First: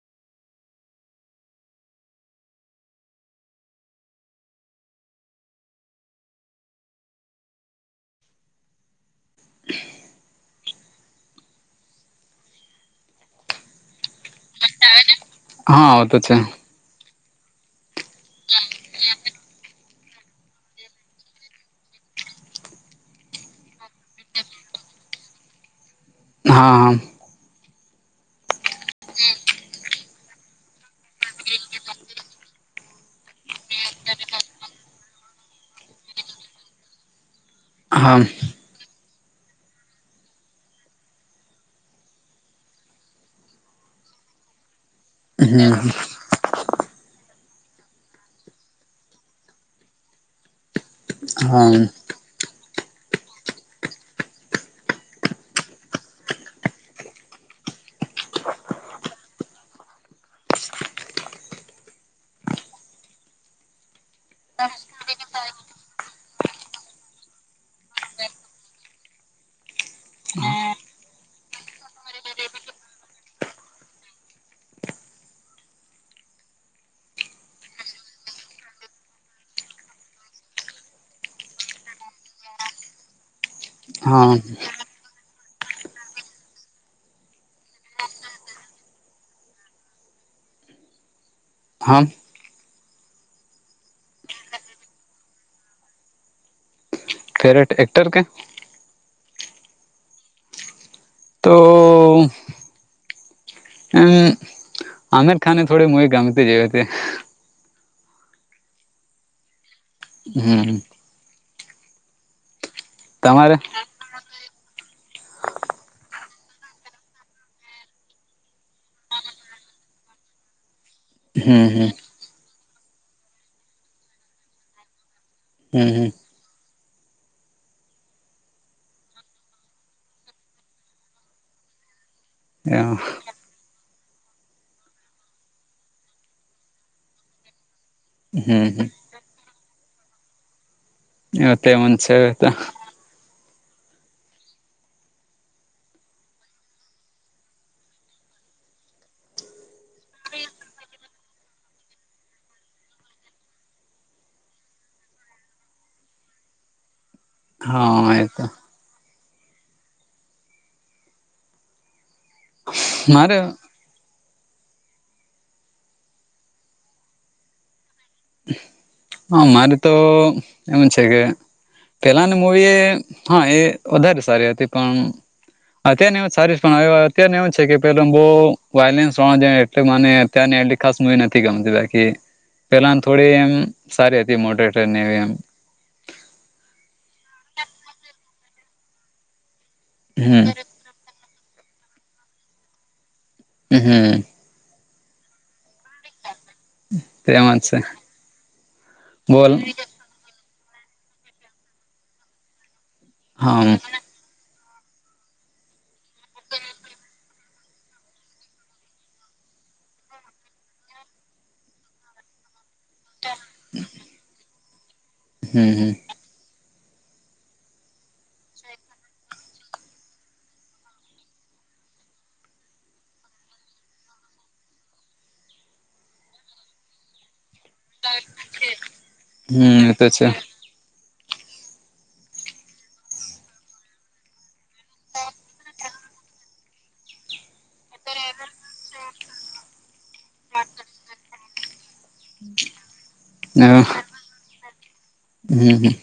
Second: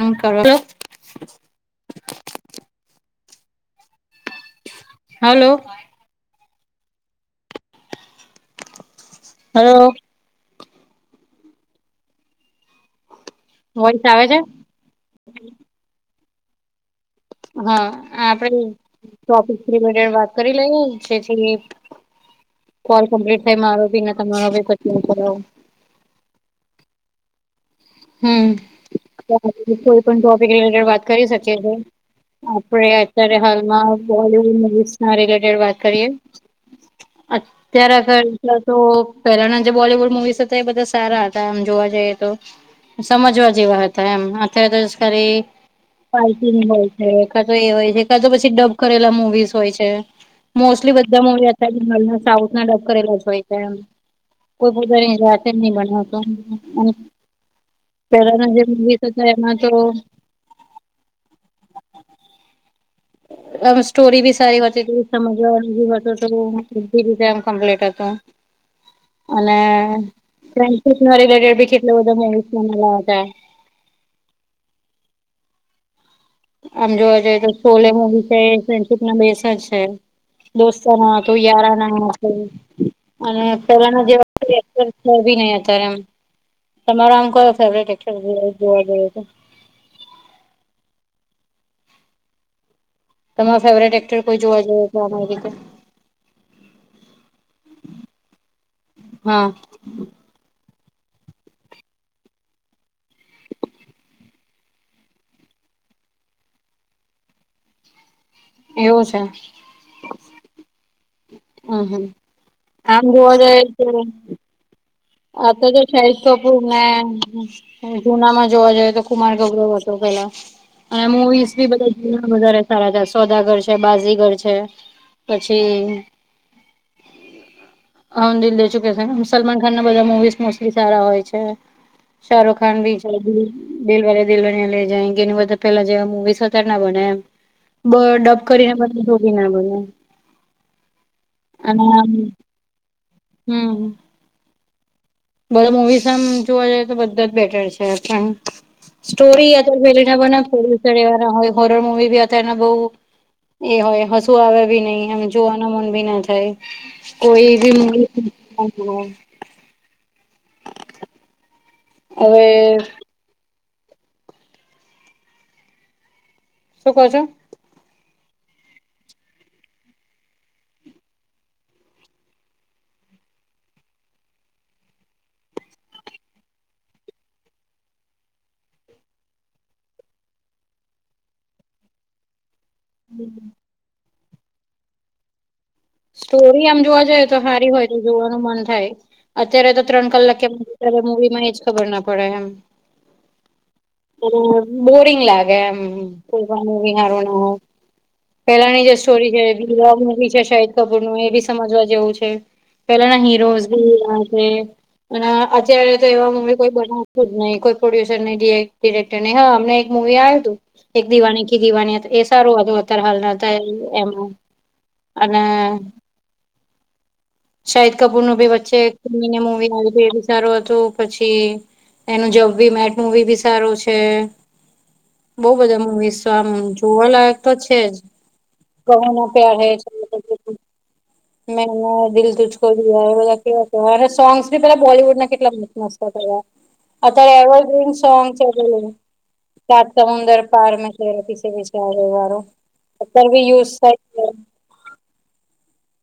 હમ કરો તો hello. Hello. Voice આવે છે. અવાજ આવે છે હા આવ તો છે. હા આપણેે ટોપિક રિલેટીવ વાત કરી લઈએ જેથી કોલ કમ્પ્લીટ થાય મારો બી ને તમારો બી કમ્પ્લીટ. હા હા. હમ કોઈ પણ ટોપિક રિલેટેડ વાત કરી શકીએ છે. આપે અત્યારે હાલમાં બોલીવુડ મૂવિઝના રિલેટેડ વાત કરીએ. હાર. [inaudible] ત્યારે હા આગર તો પહેલાના જે બોલીવુડ મુવીઝ હતા એ બધા સારા હતા આમ જોવા જઈએ તો. સમજવા જેવા હતા એમ અત્યારે તો ખરી હા ફાઈટિંગ હોય છે કા એ હોય છે કા તો પછી ડબ કરેલા મુવીઝ હોય છે મોસ્ટલી બ [unintelligible] હા ના ડબ કરેલા જ હોય છે એમ કોઈ મૂવી જાતે નથી બનાવતા. પહેલાના જે મૂવીઝ હતા એમાં તો આમ સ્ટોરી બી સારી હતી સમજવાનું હતું તો બધી રીતે આમ કોમ્પલેટ હતું. [inaudible] અને ફ્રેન્ડશિપના રિલેટેડ કેટલું બધું મૂવીમાં બતાડતાં. આમ જોવા જઈએ તો સોલે મૂવી છે એ ફ્રેન્ડશીપ ના બેસ જ છે. દોસ્તાના હતું યારાના હતું અને પેલાના હા જેવા નહી અત્યારે એ તમારો આમ કોઈ ફેવરટ એક્ટર જોવા જઈએ તો. હમ. તમાર ફેવરેટ એક્ટર કોઈ જોવા જઈએ તો? ફેવરેટ એક્ટર કે? હા. તો. હમ [unintelligible] હમ. આમિર ખાને થોડ મ ગમતી જ હતી. એવું છે. હમ. હમ હમ આમ જોવા તમારે જાય તો. આ તો શાહિદ કપુર ને. જુના માં જોવા જઈએ તો કુમાર ગૌરવ હતો પેલા. અને મૂવીઝ હમ બી હમ બધા વધારે સારા હતા સોદાગર છે, બાજીગર છે. પછી હમદિલ દે ચું કે છે સનમ સલમાન બધા મુવીઝ મોસ્ટલી સારા હોય છે શાહરુખ ખાન હમ હમ એવું બી છે. દિલવારે દુલ્હનયા લે જાયેગે કે એની બધા પેલા જેવા મુવીસ અત્યારે ના બને એમ. બ ડબ હમ કરીને હમ બધા જોડી ના બને. તે હ મન છે હમ. બધા મુવીસ આમ જોવા જઈએ તો બધા જ બેટર છે પણ. સ્ટોરી અત્યારે પેલી ના બોલ્યુવા હોય હોરર મુવી બી અતારના બહુ. એ હોય હશુ આવે ભી નઈ એમ જોવાનું મન ભી ના થાય. કોઈ એક ભી હા એ તો મૂવી. હવે. મારે. શું કો છો? હા મારે તો એમ છે કે પેલાની મૂવી એ હા એ વધારે સારી હતી પણ. અત્યારને એવું સારી હ અત્યારને એવું છે કે પે બહુ વાયલન્સ વાવદે એટ મને અત્યારની એલી ખાસ મૂવી નથી ગમતી બાકી પેલા થોડી એમ સારી હતી મોટરેટર ને એવી એમ સ્ટોરી આમ જોવા જઈએ તો સારી હોય તો જોવાનું મન થાય. અત્યારે તો ત્રણ કલાક કેમ અત્યારે હમ મૂવી માં એજ ખબર ના પડે એમ. હમ હમ. બ પોરીંગ લ આાગે કોઈવી હારો ના હો તેમાં જ છે પેલાની જે સ્ટોરી છે બોલ એ્ગ મુવી છે શદ કપૂર નું એ બી સમજવા જેવું છે પેલાના હીરો હમ બી છે. અત્યારે તો એવા મૂવી કોઈ બના નહી કોઈ પ્રોડ્યુસર નહી ડિરેક્ટર નહી હા અમને એક મુવી આયુ તું. એક દિવાને કી દિવાનીયત એ સારું હતું અત્યારે હાલના હતા એમાં. અને હમ હમ્મ. હમ શાહિદ કપૂર નું ભી વચ્ચે એક મૂવી આવી તું એ બી સારું હતું પછી એનું જબ બી મેટ મૂવી બી સારું છે. બઉ બધા મૂવીસો આમ જોવાલાયક તો છે જ. કહોના પ્યાર હે તે છે. મેંને દિલ તુજકો એ બધા કેવા અને સોંગ્સ બી પેલા બોલીવુડ ના કેટલા નાસ્તો તૈયાર. અત્યાર એવો જે ભી સોંગસ એવું લે સાત સમુંદર પાર મે વિશ વારે હમ્મ, હમ્મ, હમ્મ.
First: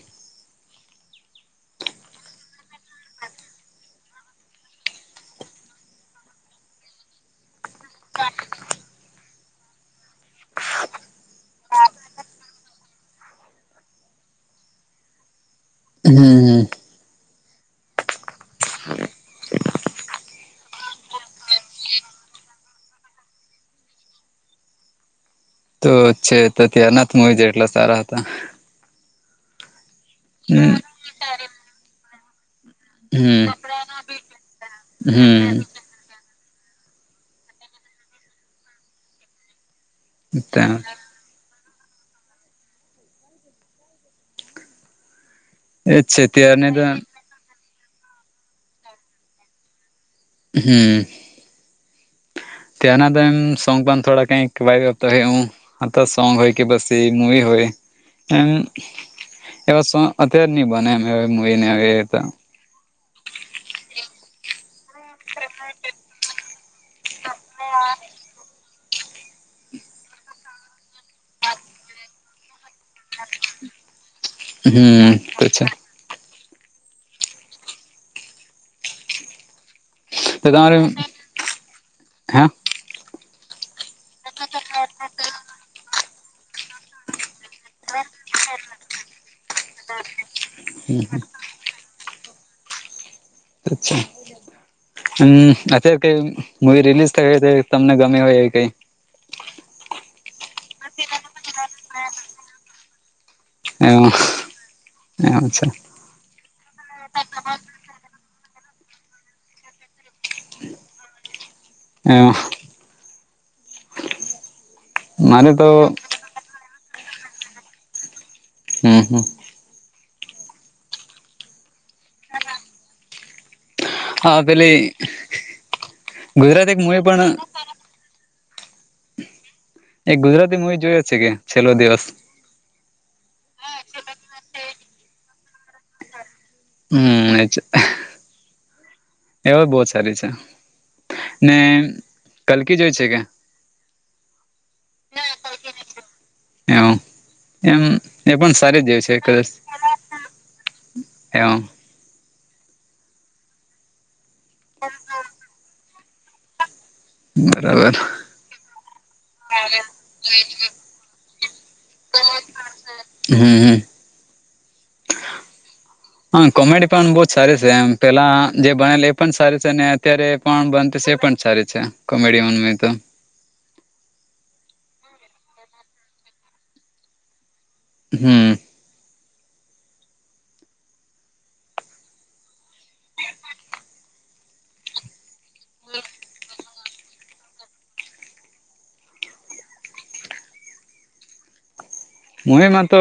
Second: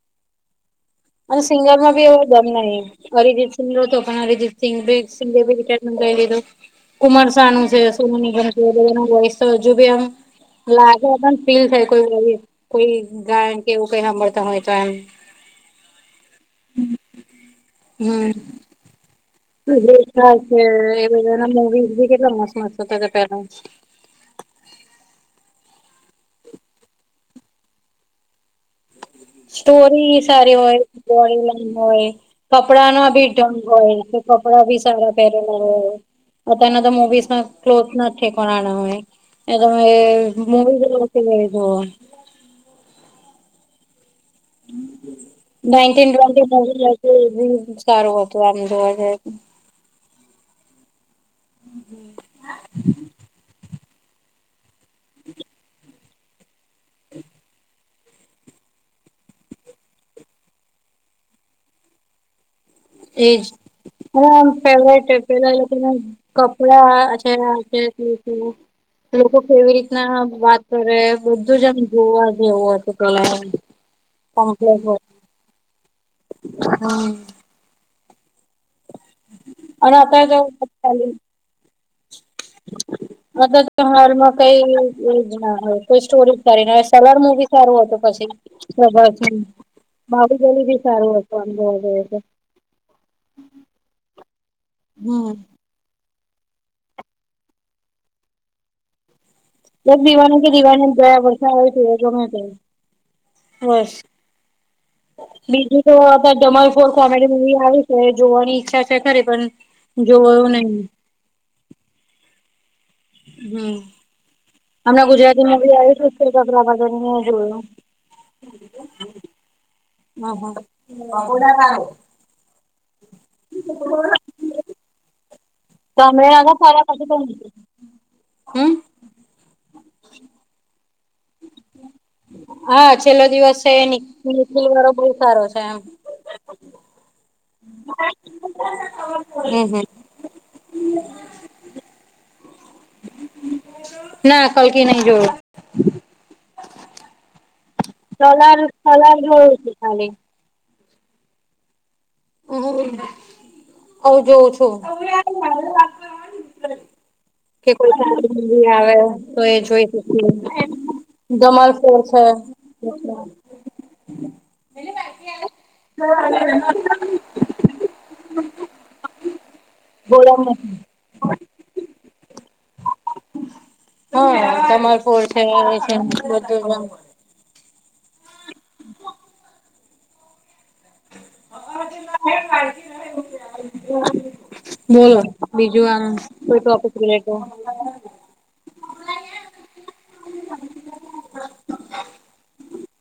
અને સિંગર માં બી એવો દમ નહીં. અરિજીત સિંગ હતો પણ અરિજીત સિંગ સિંગર ભી રિટાયરમેન્ટ લઈ લીધો. કુમર સાનું [unintelligible] હજુ બી જુબેન લાગે પણ ફીલ થ કોઈ કોઈ ગાયન કે એવું કઈ સાભતા હોય તો એમ. હમ્મ. હમ્મ, હમ્મ. રખા છે એ બધા ના મુવીઝ બી કેટલા મસ્ત મસ્ત હતા થા પેહલા. તો છે તો ત્યારનાથ મુવી જે એટલા સારા હતા. સ્ટોરી સારી હોય હમ એન્જોયમેન્ટ હોય. કપડા ના ભી હમ ઢંગ હોય તો કપડા ભી સારા હમ પહેરેલા હોય. અત્યાર ના તો મુવીઝ ના ક્લોઝ નાજ ઠેકાણા નહીં નહીં તો એ મૂવી તો વળી જોવા એજ નાઇટટીન છે ટ્વેન્ટી ત્યારને તો મૂવી સારું હતું આમ જોવા ગયા તા. હમ્મ. ત્યાંના તો એમ સોંગ પણ થોડા કઈક વાયતા હોય હું આથા સોંગ હોય કે બસ એ મુવી હોય એમ એવા સો અત્યારે નહી બને આવી મૂવી ને એ તો એજ હવે આમ પેલે છે પેલા લોકોના કપડાઆ છેના આ તે તીના લોકો કેવી રીતના વાત કરે બધું જ આમ જોવા જેવું હતું કલા પંપલા વ હમ તો છે હા. અને અત્યારે તો ગામરે હા અત તો હાલમાં કઈ કોઈ સ્ટોરી કરીને સોલર મુવી સારું હતું પછી વધાર જેમ મારી ગલી બી સારું હતું આમ જોવા જાએ તો. અચ્છા હમ હમ્મ અચ્છા કઈ મુવી રિલીઝ થઈ હોય તો તમને ગમે હોય એ કઈ. એક દિવાણ કે દિવાણી જયા વરસાા આવેય છે એ ગમે તે બસ એવું છે બીજું તો વા ધમાલ કો કોમેડી મુવી આવે છે જોવાની ઈચ્છા છે ખરે પણ જોવુ નહી. હમ્મ. હમ્મ, હમણાં ગુજરાતી મારે માં તો ભી આવ્યું તું તે કપિલા બગરને જોયો. હા હા અહ હા. [unintelligible] [unintelligible] હા પેલી તમે ગુજરાતી એક [unintelligible] મૂવી પછી તો પણ હમ એક ગુજરાતી મુવી જોઈએ છે કે છેલ્લો દિવસ હા છેલ્લો દિવસ છે નિખિલ વાળો બહુ સારો છે એમ હમ એજ [unintelligible] એવો બહુ જ હમ સારી છે ને કલકી જોય છે કે? ના કલકી નહી જોયું એ એમ એ પણ કલર સારી જ જેવી છે કલર કદાચ જોયું છે ખાલી એવ હમ હ જોઉ છું. કે બરાબર કોઈ આવે તો એ જોઈ શકી દમલ સળ છે. હા હા [unintelligible] હા કોમેડી પણ બહુ જ સારી છે એમ પેલા જે બનેલ એ પણ સારી છે ને અત્યારે બોલો પણ પણ સારી છે કોમેડિયન માં તો હા ધમાલ ફોર છે બધું હમ [unintelligible] બોલો બીજું આગળ કોઈ ટોપિક રિલેટેડ મુવી મા તો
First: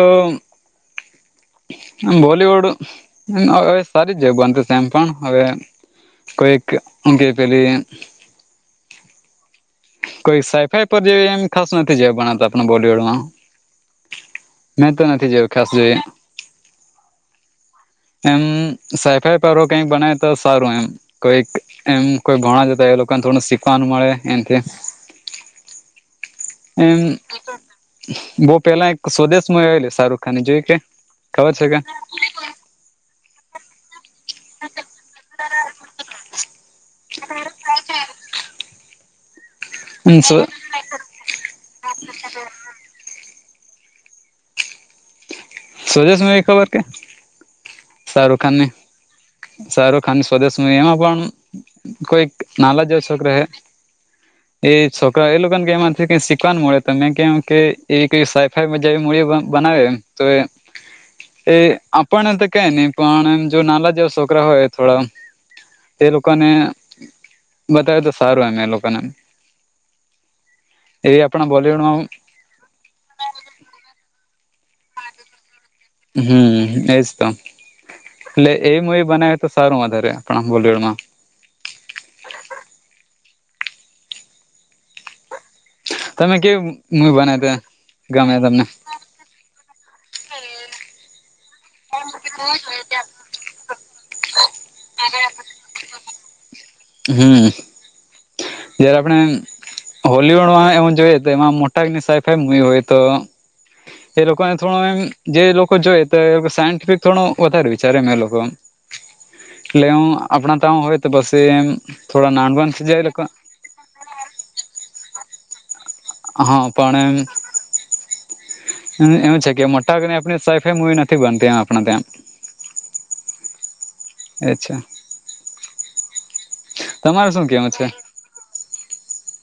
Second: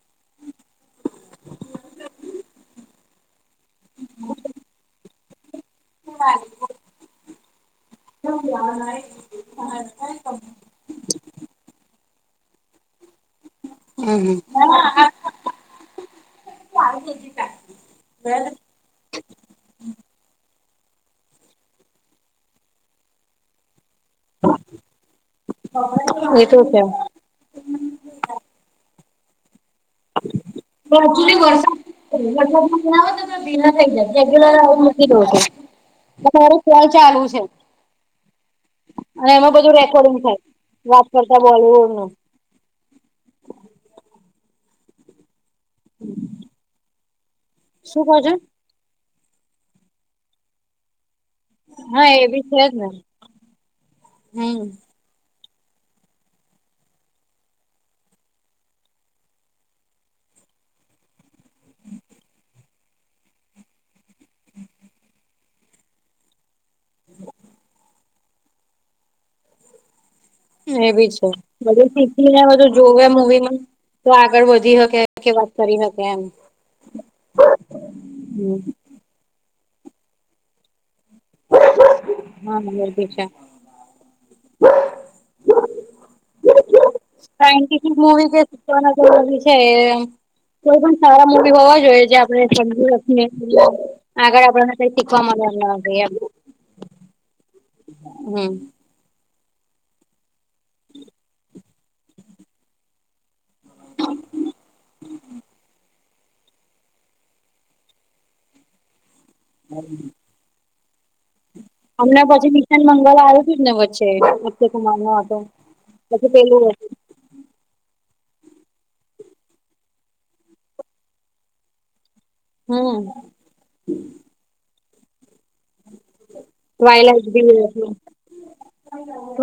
આમ બોલીવુડ [unintelligible] સારી જગ બનતી છે એમ પણ હવે કોઈક ઊંઘે પેલી [unintelligible] કોઈ સાઈફાઈ પર જે એમ ખાસ નથી જેવા ભણાતા આપણા બોલીવુડમાં હમ મેં તો હમ નથી જોયું ખાસ જોઈએ [unintelligible] એમ સાઈફાઈ પારો કઈક બનાય તો સારું એમ કોઈક એમ કોઈ ભણા જતા એ લોકોને થોડું શીખવાનું મળે [unintelligible] એ તો છે. એમ બહુ પેલા એક સ્વદેશમાં મુવી આવેલી શાહરૂખખાની જોય કે? ખબર છે કે [unintelligible] [unintelligible] અને એમાં બધું રેકોર્ડિંગ થાય વાત કરતા બોલીવુડ નું [unintelligible] ખબર કે શું કહો છો શારુખ ખાનને સારુંખાન સ્વદેશમાં મુવી એમાં પણ હા એ કોઈક બી છે જ ને નાલા જેવો શોકરો હે એ હમ છોકરાઓ એ લોકોને કે એમાંથી કઈ શીખવાનું મળે તો મેં કેમ કે એ સાઈફાઈમાં જેવી મૂવી બનાવે એમ તો એ આપણને તો કય નહી પણ એમ જો નાલા જેવા છોકરા હોય થોડા એ લોકોને બતાવે તો સારું એમ એલોકો ને એમ એ બી છે બધું શીખીને બધું જોવે મૂવીમાં તો આગળ વધી હકે વાત કરી મેં હમ એજ તો એટલે એ મુવી બનાવ તો સારું વધારે આપણા બોડરમાં. હા મને ભી છે. તમે કેવ સાયન્ટિફિક મુવી જે શીખવાના છે એ કોઈ પણ સારા મૂવી હોવા જોઈએ જે આપણે સમજી હકીએ આગળ આપણને કઈ શીખવા મળે [unintelligible] હમ. હમ જયારે આપણે હોલવુડમાં એવ જોઈએ તો એમાં મોટાક ની સાઈફાઈ મુવી હોય તો એ લોકોને થોડો એમ જે લોકો જોય તો સાયન્ટિફિક થોડું વધારે વિચારે ને એ લોકો એટલે હું આપણા તાં હોય તો પશી હમણા પછી મિશન મંગળવાર આવ્યું હતું જ ને વચ્ચે નત્યકુમાર નો હતો. પછી પેલું હા હતું પણ. એમ છે કે મોટા ભાગને આપણી સરખી મુવી નથી બનતી આપણે ત્યાં. ઓહ. અચ્છા. વાયલાઈટ તમારે શું બી એ કેવું છે? હતું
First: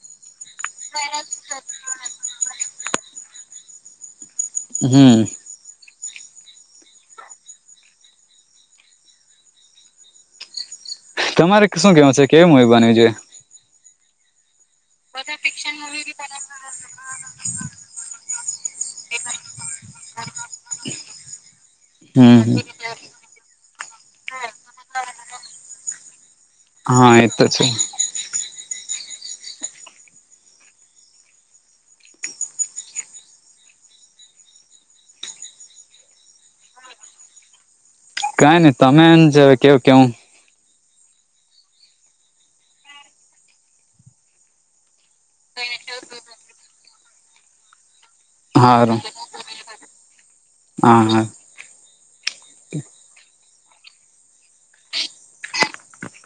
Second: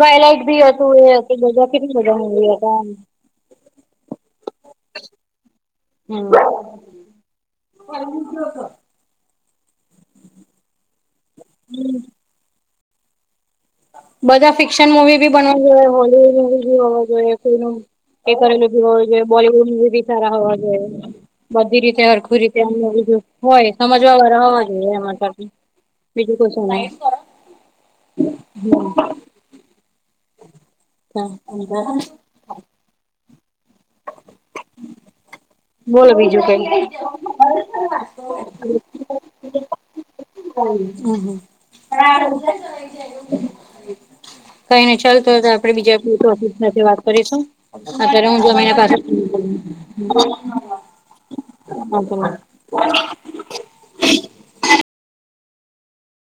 વાયલાઈટ બી હતું એ હતું બધા. [inaudible] હમ્મ. હમ. તમારે શું કેવું છે કેવી મુવી બનવી જોઈએ. બધા ફિક્શન મુવી ભી બનવા જોઈએ હોલીવુડ મુવી બી બનાવવુ જોઈએ કોઈ એ કરેલું બી હોવું જોઈએ બોલીવૂડ બી સારા હોવા જોઈએ, બધી રીતે હખું હમ્મ. રીતે હોવું જોઈએ. હોય સમજવા વાળ હોવા જોઈએ એમાં કર, બીજું કોઈ શું નાઈ. [unintelligible] [inaudible] હ [unintelligible] બોલો બીજું કઈ. કઈ નઈ તમે એમ છે હ કેવ કેવું [unintelligible] કઈ ને ચાલતો આપણે બીજા સાથે વાત કરીશું. અત્યારે મુજ મહિના પા હ હા. [inaudible]